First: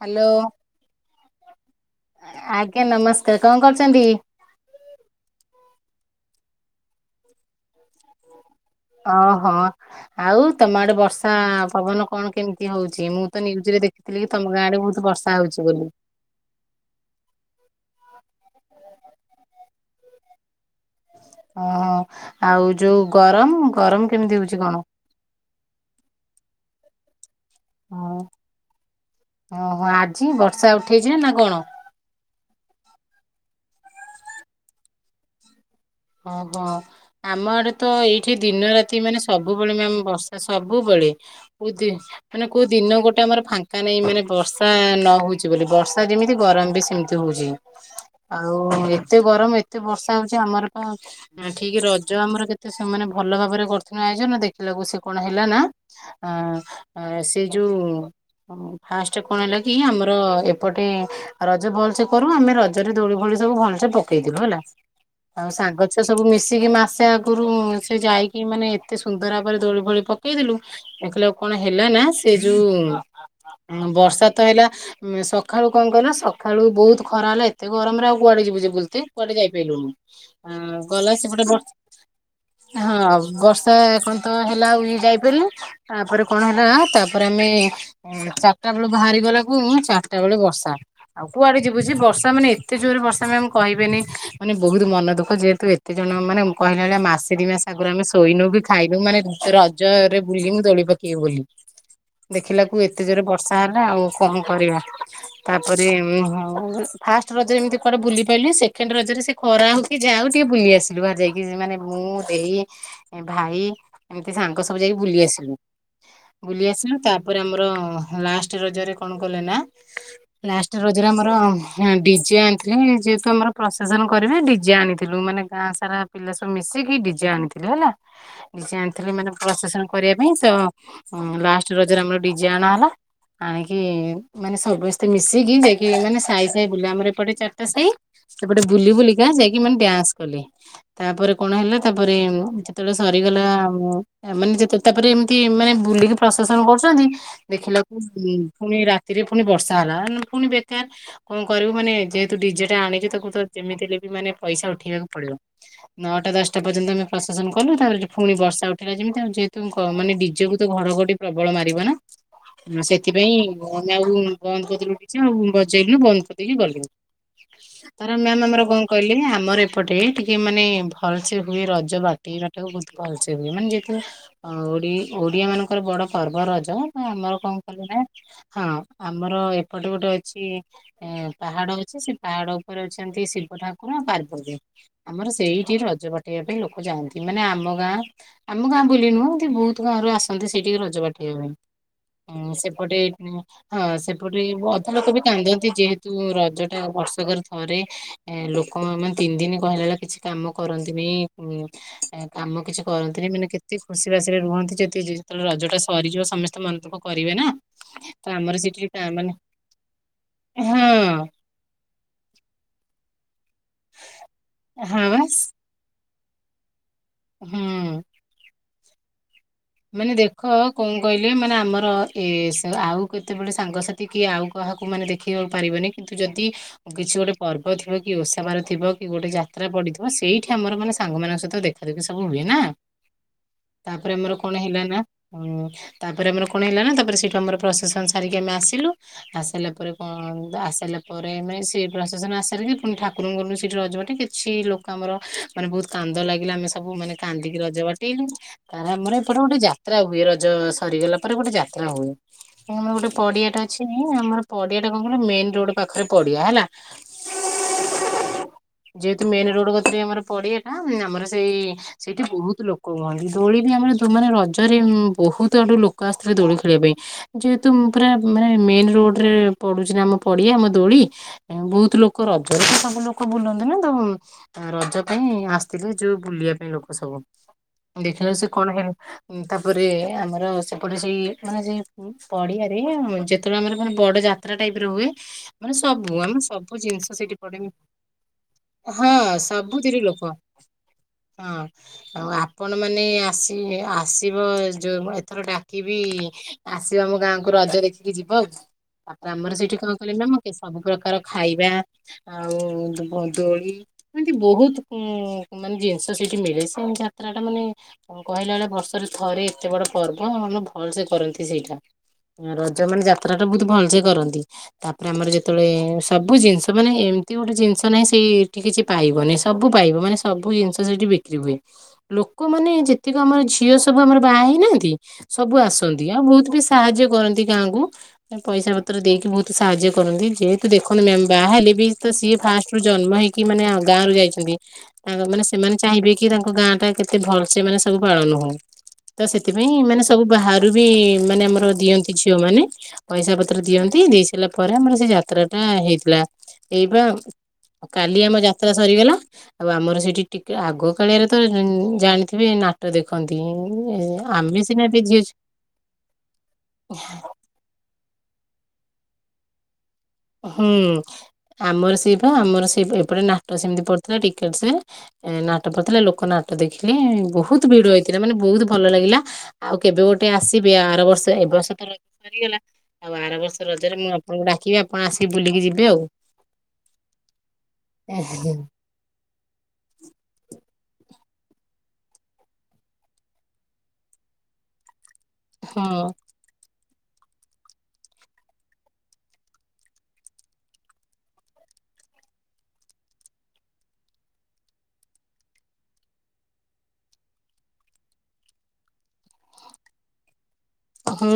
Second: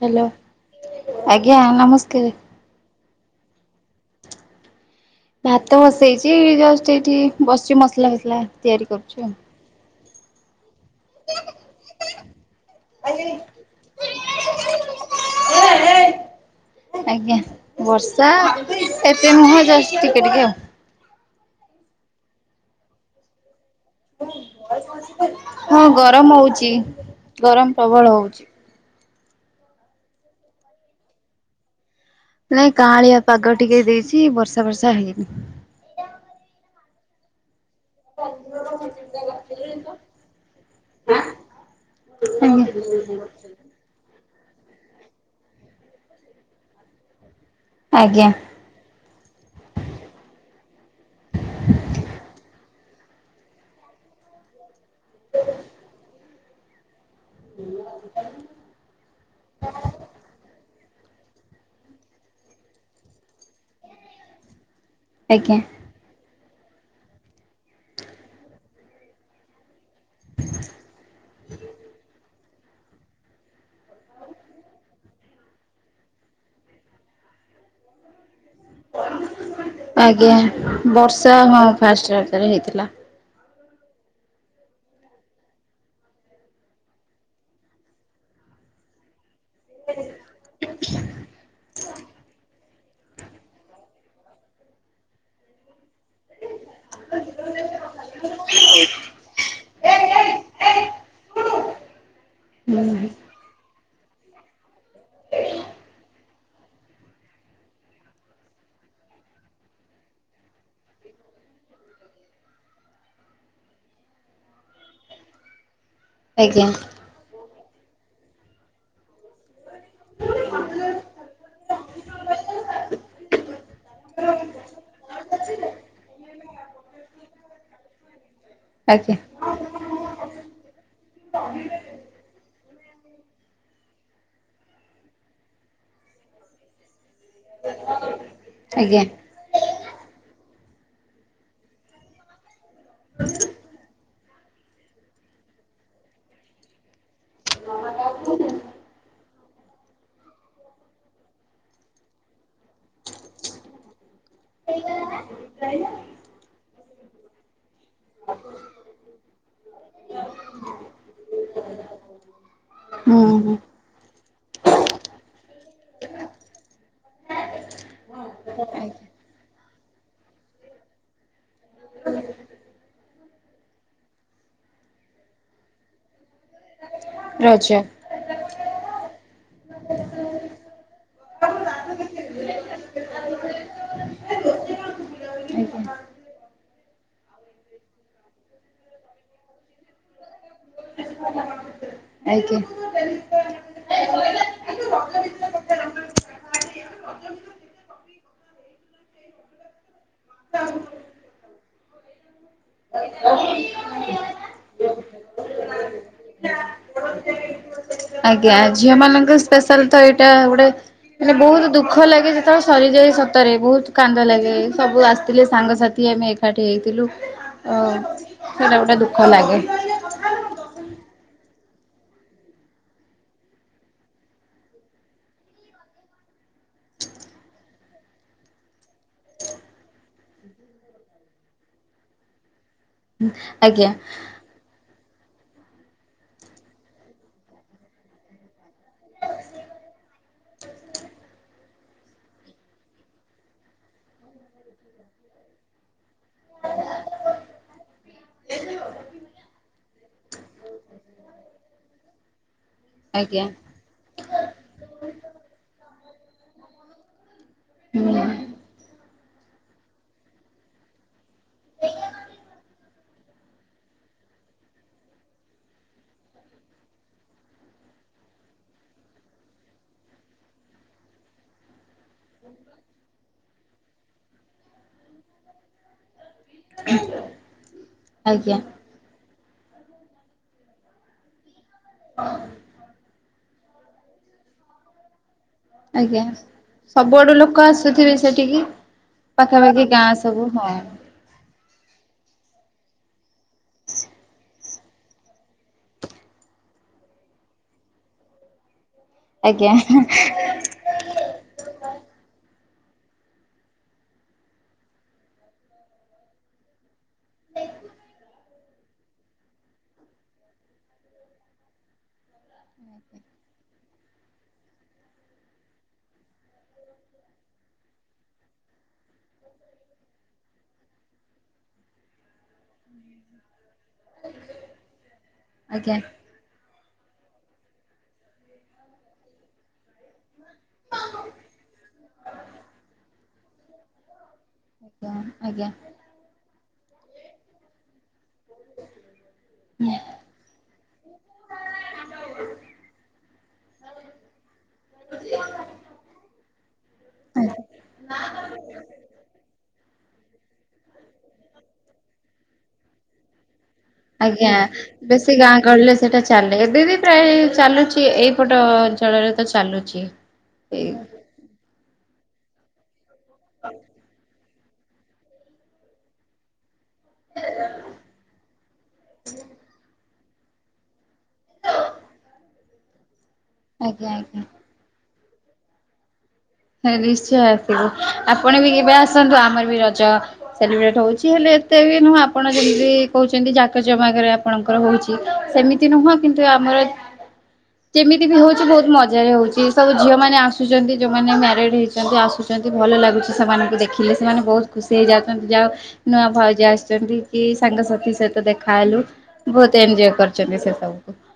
Hello hello ଆଜ୍ଞା ନମସ୍କାର। ଆଜ୍ଞା ନମସ୍କା ତେବେ କଣ କରୁଚନ୍ତି? ଭାତ ବସେଇଚି ଜଷ୍ଟ ଏଇଠି ବସିଚି ମସଲା ଫସଲା ତିଆରି କରୁଛି ଆଉ। ଓହୋ ଆଉ ତମ ଆଡ଼େ ବର୍ଷ ଷା ପବନ କଣ କେମିତି ହଉଚି ମୁତ ନ୍ୟୁଜରେ ଦେଖିଥିଲିକି ତମ ଗାଁଆଡ଼େ ବହୁତ୍ ବର୍ଷା ହଉଚି ବୋଲି। ଆଜ୍ଞା ବର୍ଷା ଏତେନୁହଁ ଯଷ୍ଟ ଟିକେ ଟିକେ ଆଉ। ହଁ ଆଉ ଯୋଉ ଗରମ୍ ଗରମ କେମିତି ହଉଛି କଣ? ହଁ ଗରମ୍ ହଉଚି ଗରମ୍ ପ୍ରବଳ ହଉଚି। ଓହୋ ଆଜି ବର୍ଷା ଉଠେଇଚିନା କଣ? ନାଇଁ କାଁଳିଆ ପାଗ ଟିକେ ଦେଇଚି ବର୍ଷା ଫର୍ଷା ହେଇନି। ହଁ [unintelligible] ଆମ ଆଡେ ତ ଏଇଠି ଦିନ ରାତି ମାନେ ସବୁବେଳେ ମ୍ୟାମ ବର୍ଷା ସବୁବେଳେ। କୋଉ ଦି ମାନେ କୋଉ ଦିନ ଗୋଟେ ଆମର ଫା ଙ୍କା ନାହିଁ ମାନେ ବର୍ଷା ନ ହଉଛି ବୋଲି ବର୍ଷା ଯେମିତି ଗରମ ବି ସେମିତି ହଉଛି। ଆଜ୍ଞା। ଆଉ ଏତେ ଗରମ ଏତେ ବର୍ଷା ହଉଛି ଆମର ହଁ ଠିକ ରଜ ଆମର କେତେ ସେମାନେ ଭଲ ଭାବରେ କରିଥିଲେ ଆୟୋଜନ ଦେଖିଲାକୁ ସେ କଣ ହେଲା ନା ଆ ଆ ସେ ଯୋଉ ଅ ଫାଷ୍ଟ କଣ ହେଲା କି ଆମର ଏପଟେ ରଜ ଭଲସେ କରୁ ଆମେ ରଜରେ ଦୋଳି ଫୋଳି ସବୁ ଭଲସେ ପକେଇଥେଲୁ ହେଲା ଆଉ ଆଜ୍ଞା। ସାଙ୍ଗ ଛୁଆ ସବୁ ମିଶିକି ମାସେ ଆଗରୁ ସେ ଯାଇକି ମାନେ ଏତେ ସୁନ୍ଦର ଭାବରେ ଦୋଳି ଫୋଳି ପକେଇଦେଲୁ ଦେଖିଲା ବେଳକୁ କଣ ହେଲା ନା ସେ ଯୋଉ ବର୍ଷା ତ ହେଲା ଉଁ ସ ଖାଳୁ କଣ କ ନା ସକାଳୁ ବହୁତ ଖରା ହେଲା ଏତେ ଗରମରେ ଆଉ କୁଆଡେ ଯିବୁ ଯେ ବୁଲ୍ତି କୁଆଡେ ଯାଇପାଲୁନୁ। ଆଜ୍ଞା ଆ ଗଲା ବର୍ଷା ସେପଟେ ବ ହଁ ଫାଷ୍ଟ ରଜରେ ହେଇଥିଲା। ହଁ ବର୍ଷା କଣ ତ ହେଲା ଆଉ ଯାଇପାରିଲୁ ତାପରେ କଣ ହେଲା ତାପରେ ଆମେ ଚାରିଟା ବେଳ ବାହାରିଗଲା କୁ ଚାରିଟା ବେଳେ ବର୍ଷା। ଆଉ କୁଆଡେ ଯିବୁଝି ବର୍ଷା ମାନେ ଏତେ ଜୋରରେ ବର୍ଷା ମ୍ୟାମ୍ କହିବେନି ମାନେ ବହୁତ ମନ ଦୁଃଖ ଯେହେତୁ ଏତେ ଜଣ ମାନେ କହିଲା ଭଳିଆ ମାସେ ଦି ମାସ ଆଗରୁ ଆମେ ଶୋଇନୁ ବି ଖାଇନୁ ମାନେ ର ହରେ ବୁଲିମୁ ଦୋଳି ପକେଇବୁ ବୋଲି। ଦେଖିଲା କୁ ଏତେ ହୁଁ ଜୋରେ ବର୍ଷା ହେଲା ଆଉ କଣ କରିବା। ତାପରେ ଫାଷ୍ଟ ରଜରେ ଏମିତି କୁଆଡେ ବୁଲି ପାଲିି ସେକେଣ୍ଡ ରଜରେ ସେ ଖରା ହଉ କି ଯାହା ହଉ ଟିକେ ବୁଲି ଆସିଲୁ ବାହାରି ଯାଇକି ମାନେ ମୁଁ ଦେଇ ଭାଇ ଏମିତି ସାଙ୍ଗ ସବୁ ଯାଇକି ବୁଲି ଆସିଲୁ ବୁଲି ଆଜ୍ଞା ଆସିଲୁ ତା ପରେ ଆମର ଲାଷ୍ଟ ରଜରେ କଣ କଲେ ନା ଲାଷ୍ଟ ରଜରେ ଆମର ଡିଜେ ଆଣିଥିଲେ ଯେହେତୁ ଆମର ପ୍ରଶେସନ କରିବେ ଡିଜେ ଆଣିଥିଲୁ ମାନେ ଗାଁ ସାରା ପିଲା ସବୁ ମିଶିକି ଡିଜେ ଆଣିଥିଲୁ ହେଲା। ଜେ ଆଣିଥିଲି ଆଜ୍ଞା ମାନେ ପ୍ରଶେସନ କରିବା ପାଇଁ ତ ଲାଷ୍ଟ ରଜରେ ଆମର ଡିଜେ ଆଣା ହେଲା ଆଣିକି ମାନେ ସବୁସ୍ତେ ମିଶିକି ଯାଇକି ମାନେ ସାଇ ସାଇ ବୁଲା ଆମର ଏପଟେ ଚାରିଟା ସାହି ସେପଟେ ବୁଲି ଆଜ୍ଞା ବୁଲିକା ଯାଇକି ମାନେ ଡ୍ୟାନ୍ସ କଲେ। ତାପରେ କଣ ହେଲା ତାପରେ ଯେତେବେଳେ ସରିଗଲା ଏମାନେ ଯେତେ ତାପରେ ଏମିତି ମାନେ ବୁଲିକି ପ୍ରଶେସନ କରୁଛନ୍ତି ଦେଖିଲାକୁ ପୁଣି ରାତିରେ ପୁଣି ବର୍ଷା ହେଲା ପୁଣି ବେତେ କଣ କରିବୁ ମାନେ ଯେହେତୁ ଡିଜେ ଟା ଆଣିଛୁ ତାକୁ ତ ଯେମିତି ହେଲେ ବି ମାନେ ପଇସା ଉଠେଇବାକୁ ପଡିବ। ନଅଟା ଦଶଟା ପର୍ଯ୍ୟନ୍ତ ଆମେ ପ୍ରଶେସନ କଲୁ ତାପରେ ପୁଣି ବର୍ଷା ଉଠିଲା ଯେମିତି ଆଉ ଯେହେତୁ କ ମାନେ ଡ଼ିଜେକୁ ତ ଘଡ଼ଘଡ଼ି ପ୍ରବଳ ମାରିବ ନା। ହଁ ହୁଁ ସେଥିପାଇଁ ହୁଁ। ଆମେ ଆଉ ବନ୍ଦ କରିଦେଲୁ ଡ଼ିଜେ ଆଉ ବଜେଇଲୁନୁ ବନ୍ଦ କରିଦେଇକି ଗଲୁ। ତା ମ୍ୟାମ ଆମର କଣ ଆଜ୍ଞା କହିଲି ଆମର ଏପଟେ ଟିକେ ମାନେ ଭଲ ସେ ହୁଏ ରଜ ବାଟି ସେଟାକୁ ବହୁତ ଭଲସେ ହୁଏ ମାନେ ଯେହେତୁ ଓ ଓଡ଼ିଆ ମାନଙ୍କର ବଡ଼ ପର୍ବ ରଜ ହଁ ଆମର କଣ ରଜ କଲେ ନା ହଁ ଆମର ଏପଟେ ଗୋଟେ ଅଛି ଏ ପାହାଡ ଅଛି ସେ ପାହାଡ ଉ ପରେ ଅଛନ୍ତି ଶିବ ଠାକୁର ପାର୍ବତୀ। ଆମର ସେଇଠି ଆଜ୍ଞା ରଜ କଠେଇବା ପାଇଁ ଲୋକ ଯାଆନ୍ତି ମାନେ ଆମ ଗାଁ ଆମ ଗାଁ ବୁଲି ନୁହଁ ବହୁତ ଗାଁରୁ ଆସନ୍ତି ସେଠିକି ରଜ ବାଟେଇବା ପାଇଁ। ହୁଁ ଆଜ୍ଞା ସେପଟେ ଏଇ ହଁ ସେପଟେ ଅଧା ଲୋକ ବି କାନ୍ଦନ୍ତି ଯେହେତୁ ରଜ ଟା ବର୍ଷ କରି ଘରେ ଲୋକ ମାନେ ତିନି ଦିନ କହିଲା କିଛି କାମ କରନ୍ତିନି। କାମ କିଛି କରନ୍ତିନି ମାନେ କେତେ ଖୁସି ବାସିରେ ରୁହନ୍ତି ଯଦି ଯେତେବେଳେ ରଜ ଟା ସରିଯିବ ସମସ୍ ତ ମନେ ତୋକ କରିବେ ନା ଆଜ୍ଞା ସେଠି ଝିଅ କା- ମାନେ ମାନଙ୍କ ସ୍ପେଶାଲ ତ ଏଇଟା ଗୋଟେ ହଁ ମାନେ ବହୁତ ଦୁଖ ଦୁଃଖ ଲାଗେ ଯେତେବେଳେ ସରିଯାଏ ସତରେ ବହୁତ କାନ୍ଦ ଲାଗେ ହଁ ସବୁ ବାସ୍ ଆସିଥିଲେ ସାଙ୍ଗସାଥି ଆମେ ସୋଠି ହେଇଥିଲୁ। ହୁଁ ହ ସେଇଟା ଗୋଟେ ଦୁଃଖ ଲାଗେ। ମାନେ ଦେଖ କଣ କହିଲେ ମାନେ ଆମର ଏ ଆଉ କେତେବେଳେ ସାଙ୍ଗସାଥି ଏତିକି ଆଉ କାହାକୁ ମାନେ ଦେଖିବାକୁ ପାରିବନି କିନ୍ତୁ ଯଦି କିଛି ଗୋଟେ ପର୍ବ ଥିବ କି ଓଷା ପାର ିବ କି ଗୋଟେ ଯାତ୍ରା ପଡିଥିବ ସେଇଠି ଆମର ମାନେ ସାଙ୍ଗମାନଙ୍କ ସହିତ ଦେଖ ିକି ସବୁ ହୁଏ ନା ଆଜ୍ଞା ତାପରେ ଆମର କଣ ହେଲାନ ତାପରେ ଆମର କଣ ହେଲାନା ତାପରେ ସେଇଠୁ ଆମର ପ୍ରସେସନ ସାରିକି ଆମେ ଆସିଲୁ ଆସିଲା ପରେ କଣ ଆସିଲା ପରେ ମାନେ ସେ ପ୍ରଶାସନ ଆସାରିଲା କି ପୁଣି ଠାକୁରଙ୍କନୁ ସେଠି ରଜବା ଟିକ କେ ଅଛି ଲୋକ ଆମର ମାନେ ବହୁତ କାନ୍ଦ ଲାଗିଲା ଆମେ ସବୁ ମାନେ କାନ୍ଦିକି ରଜ ବାଟେଇଲୁ ତାର ଆମର ଏପଟେ ଗୋଟେ ଯାତ୍ରା ହୁଏ ରଜ ସରିଗଲା ପରେ ଗୋଟେ ଯାତ୍ରା ହୁଏ କାହିଁକି ଗୋଟେ ଆଜ୍ଞା ପଡିଆ ଟା ଅଛି ଆମର ପଡିଆ ଟା କଣ କହିଲ ମେନ ରୋଡ ପାଖରେ ପଡିଆ ହେଲା। ହୁଁ ଯେହେତୁ ମେନ ରୋଡ ଗତରେ ଆମର ପଡି ଏଟା ଆମର ସେଇ ସେଇଠି ବହୁତ ଲୋକ କୁହନ୍ତି ଦୋଳି ବି ଆମର ସେମାନେ ରଜରେ ବହୁତ ଆଡୁ ଲୋକ ଆସିଥିଲେ ଦୋଳି ଖେଳିବା ପାଇଁ ଯେହେତୁ ପୁରା ମାନେ ମେନ ରୋଡରେ ପଡୁଛି ନା ଆମ ପଡିଆ ଆମ ଦୋଳି ବହୁତ ଲୋକ ରଜରେ ତ ସବୁ ଲୋକ ବୁଲନ୍ତି ନା ତ ରଜ ପାଇଁ ଆସିଥିଲେ ଯୋଉ ବୁଲିବା ପାଇଁ ଲୋକ ସବୁ ଦେଖିଲେ ସେ ଆଜ୍ଞା କଣ ହେଲେ ତାପରେ ଆମର ସେପଟେ ସେଇ ମାନେ ଯ ଁ ପଡିଆରେ ଯେତେବେଳେ ଆମର ମାନେ ବଡ ଯାତ୍ରା ଟାଇପରେ ହୁଏ। ମାନେ ସବୁ ଆଜ୍ଞା ଆମ ସବୁ ଜିନିଷ ସବୁଆଡୁ ସେଇଠି ପଡେ ଲୋକ ଆସୁଥିବେ ସେଠିକି? ହଁ ପାଖାପାଖି ସବୁଥିରେ ଗାଁ ଲୋକ ସବୁ ହଁ ହଁ ଆଉ ଆପଣ ମାନ ଆସ ଆସିବ ଯେଉଁ ଏଥର ଡାକିବି। ଆସିବ ଆମ ଗାଁକୁ ରଜ ଦେଖିକି ଯିବ ଆଉ ତାପରେ ଆମର ଆଜ୍ଞା ଆଜ୍ଞା ସେଇଠି କଣ କଲେ ନା ମୁଁ ସବୁ ପ୍ରକାର ଖାଇବା ଆଉ ଦୋଳି ଏମତି ବହୁତ ଉ ମାନେ ଜିନିଷ ସେଠି ମିଳେ ସେ ଯାତ୍ରା ଟା ମାନେ କହିଲା ବେଳେ ବର୍ଷରେ ଥରେ ଏତେ ବଡ ପର୍ବ ମାନେ ଭଲ ସେ କରନ୍ତି ସେଇଟା ରଜ ମାନେ ଯାତ୍ରା ବହୁତ ଭଲସେ କରନ୍ତି ତାପରେ ଆମର ଯେତେବେଳେ ସବୁ ଜିନିଷ ମାନେ ଏମିତି ଗୋଟେ ଜିନିଷ ନାହିଁ ସେଇିକ କିଛି ପାଇବନାଇ ସବୁ ପାଇବ ମାନେ ସବୁ ଜିନିଷ ସେଠି ବିକ୍ରି ହୁଏ ଲୋକମାନୋନେ ଯେତିକି ଆମର ଝିଅ ସବୁ ଆମର ବାହା ହେଇନାହାନ୍ତି ସବୁ ଆଜ୍ଞା ଆସନ୍ତି ଆଉ ବହୁତ ବେଶୀ ସାହାଯ୍ୟ କରନ୍ତି ଗାଁକୁ ପଇସା ପତ୍ର ଦେଇକି ବହୁତ ସାହାଯ୍ୟ କରନ୍ତି ଯେତ ତୁ ଦେଖନ୍ତୁ ମ୍ୟାାମ ବାହା ହେଲେ ବି ତ ସିଏ ଫାଷ୍ଟ ରୁ ଜନ୍ମ ହେଇକି ମାନେ ଗାଁରୁ ଯାଇଛନ୍ତି ତାଙ୍କ ମାନେ ଆଜ୍ଞା ସେମାନେ ଚାହିଁବେ କି ତାଙ୍କ ଗାଁ ଟା କେତେ ଭଲ ସେ ମମାନେେ ସବୁ ପାଳନ ହୁଉ ତ ସେଥିପାଇଁ ମାନେ ସବୁ ବାହାରୁ ବି ମାନେ ଆମର ଦିଅନ୍ତି ଝିଅ ମାନେ ପଇସା ପତ୍ର ଦିଅନ୍ତି ଦେଇ ସାରିଲା ପରେ ଆମର ସେ ଯାତ୍ରା ଟା ହେଇଥିଲା ଏଇବା ଆଜ୍ଞା ଆଉ କାଲି ଆମ ଯାତ୍ରା ସରିଗଲା ଆଉ ଆମର ସେଇଠି ଟିକେ ଆଗ କାଳରେ ତ ଜାଣିଥିବେ ନାଟ ଦେଖନ୍ତିୁ ନ ଆଜ୍ଞା ବେଶୀ ଗାଁ ଗହିଲେ ସେଇଟା ଚାଲେ ଦିଦି ପ୍ରାୟ ଚାଲୁଛି ଏଇ ପଟ ଅଞ୍ଚଳରେ ତ ଚାଲୁଛି ହୁଁ ଏଇ ଆମର ସେଟ ଆମର ସେ ଏପଟେ ନାଟକ ସେମିତି ପଡିଥିଲା ଟିକେ ନାଟକ ପଢଥିଲା ଲୋକ ନାଟ ଟ ଦେଖିଲେ ବହୁତ ଭିଡ ହେଇଥିଲା ମାନେ ବହୁତ ଭଲ ଲାଗିଲା ଆଉ କେବେ ଗୋଟେ ଗଟେ ଆସିବେ ଆର ବର୍ଷ ଏ ବର୍ଷ ତ ରଜ ସରିଗଲା ଆଉ ଆର ବର୍ଷ ରଜରେ ମୁଁ ଆଜ୍ଞା ଆଜ୍ଞା। ଆପଣଙ୍କୁ ଡାକିବି କଣ ଆସିକି ବୁଲିକି ଯିବେ ଆଉ ନିଶ୍ଚୟ ଆସିବୁ, ଆପଣ ବି କେବେ ଆସନ୍ତୁ ଆମର ବି ରଜ ସେଲିବ୍ରେଟ୍ ହଉଚି, ହେଲେ ଏତେ ବି ନୁହଁ ଆପଣ ଯେମ୍ତି କହୁଛନ୍ତି ଜାକ ଜମାକରେ ଆପଣଙ୍କର ହଉଛି। ସେମିତି ହଁ। ନୁହଁ କିନ୍ତୁ ଆମର ଯେମିତି ବି ହଉଚି ବହୁତ୍ ମଜାରେ ହଉଚି, ସବୁ ଝିଅମାନେ ଆସୁଚନ୍ତି ଯୋଉ ମାନେ ମ୍ୟାରିଡ଼୍ ହେଇଚନ୍ତି ଆସୁଛନ୍ତି ଭଲ ଲାଗୁଚି ସେମାନଙ୍କୁ ଦେଖିଲେ ସେମାନେ ବହୁତ୍ ଖୁସି ହେଇଯାଉଚନ୍ତି, ଯାହଉ ନୂଆ ଭାଉଜ ଆସିଚନ୍ତି କି ସାଙ୍ଗସାଥି ସହିତ ଦେଖା ହେଲୁ ବହୁତ୍ ଏନ୍ଜୟ କରିୁଚନ୍ତି ସେସବୁ। ହୁଁ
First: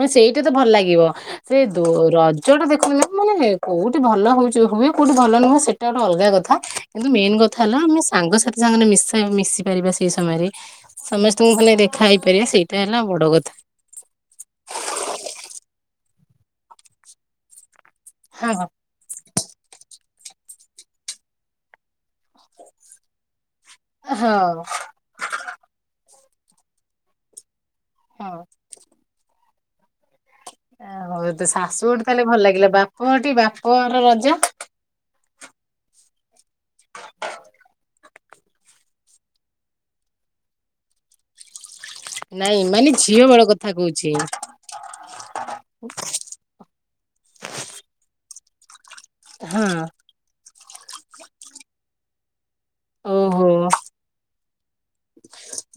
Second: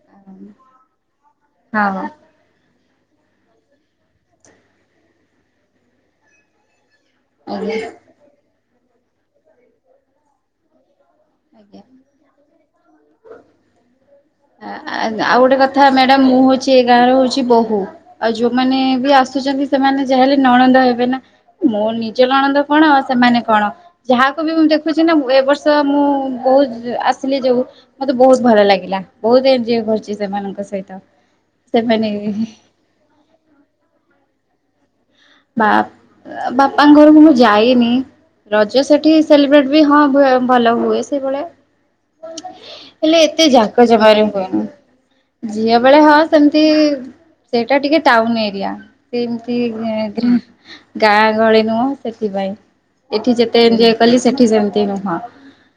ମାନେ ସେଇଟା ତ ଭଲ ଲାଗିବ, ସେ ହଁ ଆଜ୍ଞା ଦୋ-ର ଜ ଟା ଦେଖନୁ ମାନେ କୋଉଠି ଭଲ ହଉଚି ହୁଏ କୋଉଠି ଭଲ ନୁହଁ ସେଇଟା ଗୋଟେ ଅଲଗା କଥା। କିନ୍ତୁ ମେନ୍ କଥା ହେଲା ଆମେ ସାଙ୍ଗସାଥି ସାଙ୍ଗରେ ମିଶ ମିଶି ପାରିବା ସେଇ ସମୟରେ, ସମେସ୍ ତୁଙ୍କୁ ଖାଲି ଆଜ୍ଞା ଦେଖା ହେଇପାରିବା ସେଇଟା ହେଲା ବଡ଼ କଥା। ଆ-ଆ ଆଉ ଗୋଟେ କଥା ମ୍ୟାଡ଼ାମ୍ ମୁଁ ହଉଚି ଏ ଗାଁରେ ହଉଚି ବୋହୂ। ଆଉ ହଁ ଯୋଉମାନେ ବି ଆସୁଚନ୍ତି, ସେମାନେ ଯାେହେଲେ ନଣନ୍ଦ ହେବେ ନା, ମୋ ନିଜ ନଣନ୍ଦ କଣ ଆଉ ସେମାନେ କଣ ହଁ ଯାହାକୁ ବି ମୁଁ ଦେ ଖୁଚି ନା ଏ ବର୍ଷ ମୁଁ ବୋହୂ ଆସିଲି ଯୋଉ ମତେ ବହୁତ୍ ହଁ। ଭଲ ଲାଗିଲା। ବହୁତ୍ ଏଞ୍ଜୟ୍ କରିଚି। ଆ ହଉ ତ ଶାଶୁଘଟିି ତାହେଲେ ଭଲ ଲାଗିଲା, ବାପଘଟି ବାପଘର ରଜ? ବା ବାପାଙ୍କ ଘରକୁ ମୁଁ ଯାଇନି। ରଜ ସେଠି ସେଲିବ୍ରେଟ୍ ବି ହଁ ଭଲ ହୁଏ ସେଇଭଳିଆ। ନାଇଁ ମାନେ ହେଲେ ଝିଅ ବେଳ ଏତେ କଥା ଯାକ କହୁଛି ଜମାରେ ହୁଏନି, ଝିଅ ବେଳେ ହଁ ସେମ୍ତି ସେଇଟା ଟିକେ ଟାଉନ୍ ଏରିଆ, ସେମ୍ତି ହଁ ଗାଁ ଗହଳି ନୁହଁ ସେଥିପାଇଁ ଏଠି ଓହୋ। ଯେତେ ଏଞଜୟ କଲି ସେଠି ସେମ୍ତି ନୁହଁ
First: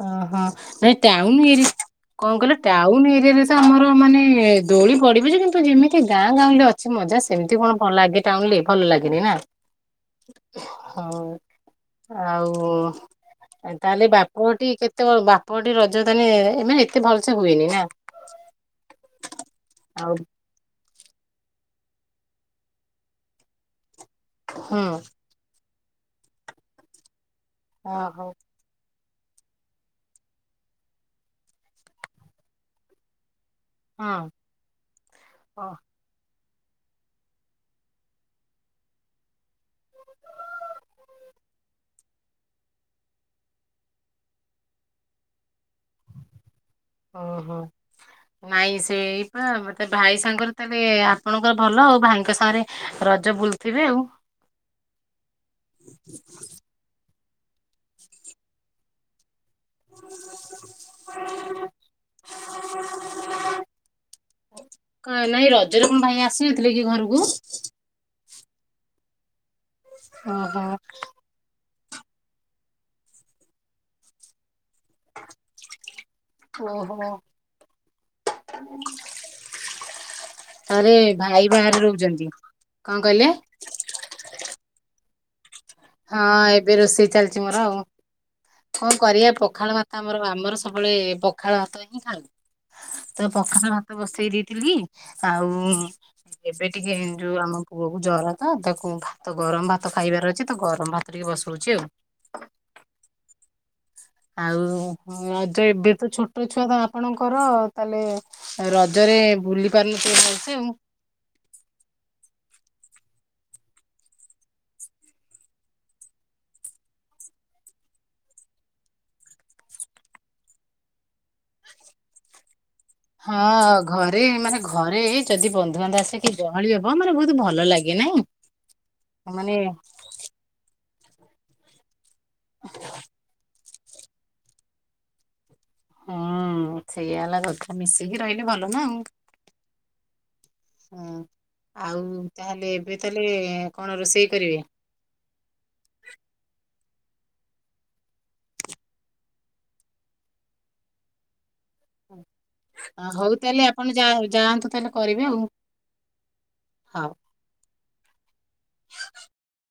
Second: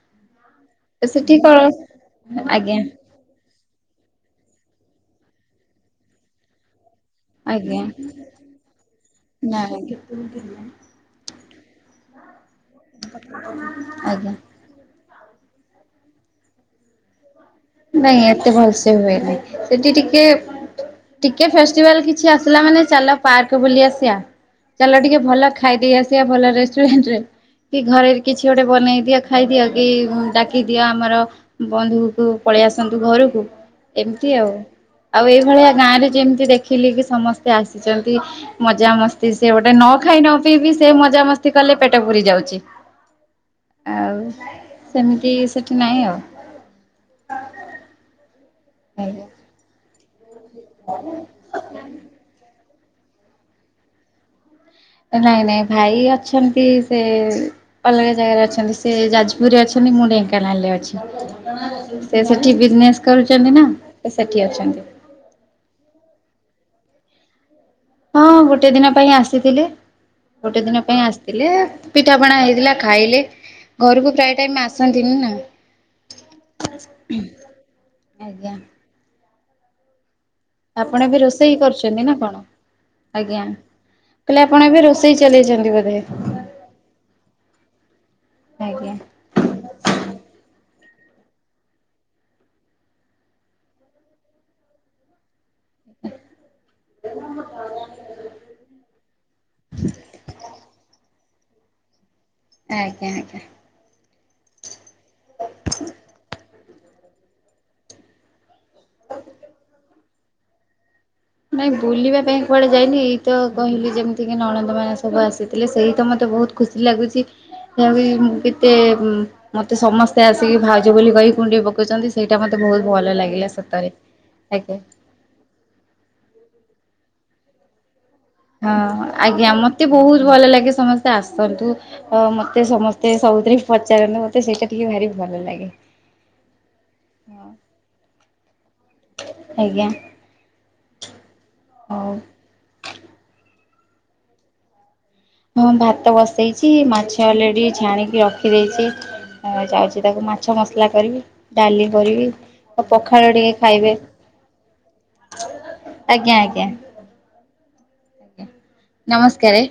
ଓହୋ ନାଇଁ ସେଠି ଟାଉନ୍ କଣ ଏରିଆ କଣ କିଇଲ ଆଜ୍ଞା ଟାଉନ୍ ଏରିଆରେ ତ ଆମର ମାନେ ଦୋଳି ପଡିବ ଯେ, କିନ୍ତୁ ଯେମିତି ଗାଁ ଗାଁଉଁଲି ରେ ଅଛି ମଜା ସେମ୍ତି ଆଜ୍ଞା କଣ ଲାଗେ ଟାଉନ୍ ରେ, ଭଲ ଲାଗେନି ନା। ନାଇଁ ହଉ ଆଉ ତାହେଲେ ଆଜ୍ଞା ବାପଘଟି କେତବଳେ ବାପଘଟି ରଜଦାନୀ ଏମାନେ ଏତେ ଭଲସେ ହୁଏନି। ନା ନାଇଁ ଏତେ ଭଲସେ ହୁଏନି, ସେଠି ଆଉ ଟିକେ ଟିକେ ଫେଷ୍ଟିଭାଲ୍ କିଛି ଆସିଲା ମାନେ ଚାଲ ପାର୍କ ବୁଲି ଆସିଆ, ହୁଁ ଚାଲ ଟିକେ ଭଲ ଖାଇ ଦେଇେଦେଇ ଆସିଆ ଭଲ ରେଷ୍ଟୁରାଣ୍ଟ ରେ କି ଘରେ ଓହୋ କିଛି ଗୋଟେ ବନେଇଦିଅ ଖାଇଦିଅ କି ଡାକିଦିଅ ଆମର ବନ୍ଧୁକୁ ପଳେଇ ଆସନ୍ତୁ ଘରକୁ, ହଁ ଏମ୍ତି ଆଉ-ଆଉ ଏଇଭଳିଆ ହଁ। ଗାଁ ରେ ଯେମ୍ତି ଦେ ଖିଲିକି ସମସ୍ତେ ଆସିଚନ୍ତି। ମଜାମସ୍ତି ସେ ଗୋଟେ ନ ଖାଇ ନ ପିଇବି ସେ ମଜାମସ୍ତି କଲେ ପେଟ ପୁରି ଯାଉଚି। ଆଉ ସେମିତି ସେଠି ନାହିଁ ଆଉ। ଓହୋ ନାଇଁ ଆଉ। ସେଇପା ମତେ ଭାଇ ସାଙ୍ଗରେ ତାହେଲେ ଆପଣଙ୍କର ଭଲ ଆଉ, ଭାଇଙ୍କ ସାଙ୍ଗରେ ରଜ ବୁଲଥିବେ ଆଉ। ଏ ନାଇଁ-ନାଇଁ ଭାଇ ଅଛନ୍ତି ସେ ଅଲଗା ଜାଗାରେ ଅଛନ୍ତି, ସେ ଯାଜପୁରରେ ଅଛ ନ୍ତି ମୁଁ ଢେଙ୍କାନାଳ ରେ ଅଛି। ସେ ସେଠି ବିଜନେସ୍ କରୁଚନ୍ତି ନା, ସେ ସେଠି ଅଛନ୍ତି। କ ନାଇଁ ରଜରେ କଣ ଭାଇ ଆସିନଥିଲେ କି ଘରୁକୁ? ହଁ-ହଁ ଗୋଟେ ଦିନ ପାଇଁ ଆସିଥିଲେ, ଗୋଟେ ଓହୋ ଦିନ ପାଇଁ ଆସି ଥିଲେ ପିଠା ପଣା ହେଇଥିଲା ଖାଇଲେ ଘରକୁ ପ୍ରୟ ଟାଇମ୍ ଆ ଆସନ୍ତିନି ନା। ଓହୋ ଆରେ ଆପଣ ଏବେ ଭାଇ ରୋଷେଇ ବାହାରେ କରୁଚନ୍ତି ନା ରହୁଛନ୍ତି କଣ? କଣ ମୁଁ କହିଲେ କଇଲି ଆପଣ ଏବେ ରୋଷେଇ ଚାଲେଇଚନ୍ତି ବୋଧେ? ହଁ ଏବେ ରୋଷେଇ ଚାଲିଛି ମୋର ଆଉ, କଣ ଆଜ୍ଞା କରିଆ ପଖାଳ ଭା ତ ଆମର-ଆମର ସବୁବେଳେ ପଖାଳ ଭାତ ହିଁ ଖାଆନ୍ତି। ତ ପଖାଳ ଭାତ ବସେଇ ଦେଇଥିଲି, ଆଉ ଏବେ ଟିକେ ଯୋଉ ଆମ ପୁଅକୁ ଜର ତ ତାକୁ ଭାତ ଗରମ ଭାତ ଖାଇବାର ଅଛି ତ ଗରମ ଭାତ କରିକି ବସୋଉଚି ଆଉ। ଆଜ୍ଞା ଆଜ୍ଞା। ଆଉ ଏବେ ତ ଛୋଟ ଛୁଆ ତ ଆପଣଙ୍କର ତାହେଲେ ଆଉ ରଜରେ ବୁଲି ପାରୁନଥିବ ସମସ୍ତେ ଆଉ। ନାଇଁ ବୁଲିବା ପାଇଁ କୁଆଡେ ଯାଇନି ଏଇ ତ କହିଲି ଯେମିତିକି ନଳନ୍ଦ ମାନେ ସବୁ ଆସିଥିଲେ ସେଇତ ମୋତେ ବୋହୁତ ଖୁସି ଲାଗୁଚି। ସେ ଆବି ଉଁ କେତେ ଉଁ ମତେ ସମସ୍ତେ ଆସିକି ଭାଉଜ ବୋଲି କହିି କୁଣ୍ଡେଇ ପକଉଚନ୍ତି। ସେଇଟା ମତେ ବହୁତ ଭଲ ଲାଗିଲା ହଁ ସତରେ ଘରେ ମାନେ ଆଜ୍ଞା। ଘରେ ଯଦି ବନ୍ଧୁବାନ୍ଧବ ଆସିକି ଜହଳି ହବ ମୋତେ ବହୁତ ଭଲ ଲାଗେ ନାଇଁ। ହଁ ଆଜ୍ଞା ମାନେ ମତେ ବହୁତ ଭଲ ଲାଗେ ସମସ୍ତେ ଆସନ୍ତୁ। ହଁ ମତେ ସମସ୍ତେ ସବୁଥିରେ ପଚାରନ୍ତୁ ମତେ ସେଇଟା ଟିକେ ଭାରି ଭଲ ଲାଗେ। ହଁ ସେଆ ହେଲା ହଁ କଥା ମିଶିକି ରହିଲେ ଭଲ ନା ଆଉ। ଆଜ୍ଞା ହଁ ଆଉ ହଉ ତାହେଲେ ଏବେ ତାହେଲେ କଣ ରୋଷେଇ କରିବେ? ହଁ ଭାତ ବସେଇଚି। ମାଛ ଅଲରେଡି ଛାଣିକି ରଖିଦେଇଚି। ହଁ ଯାଉଚି ତାକୁ ମାଛ ମସଲା କରିବି ଡାଲି କରିବି। ଆଉ ପଖାଳ ହଉ ଟିକେ ତାହେଲେ ଖାଇବେ ଆପଣ ଯାଅ ଯାଆନ୍ତୁ ତାହେଲେ କରିବେ ଆଉ। ଆଜ୍ଞା ଆଜ୍ଞା ହଉ। ନମସ୍କାରେ।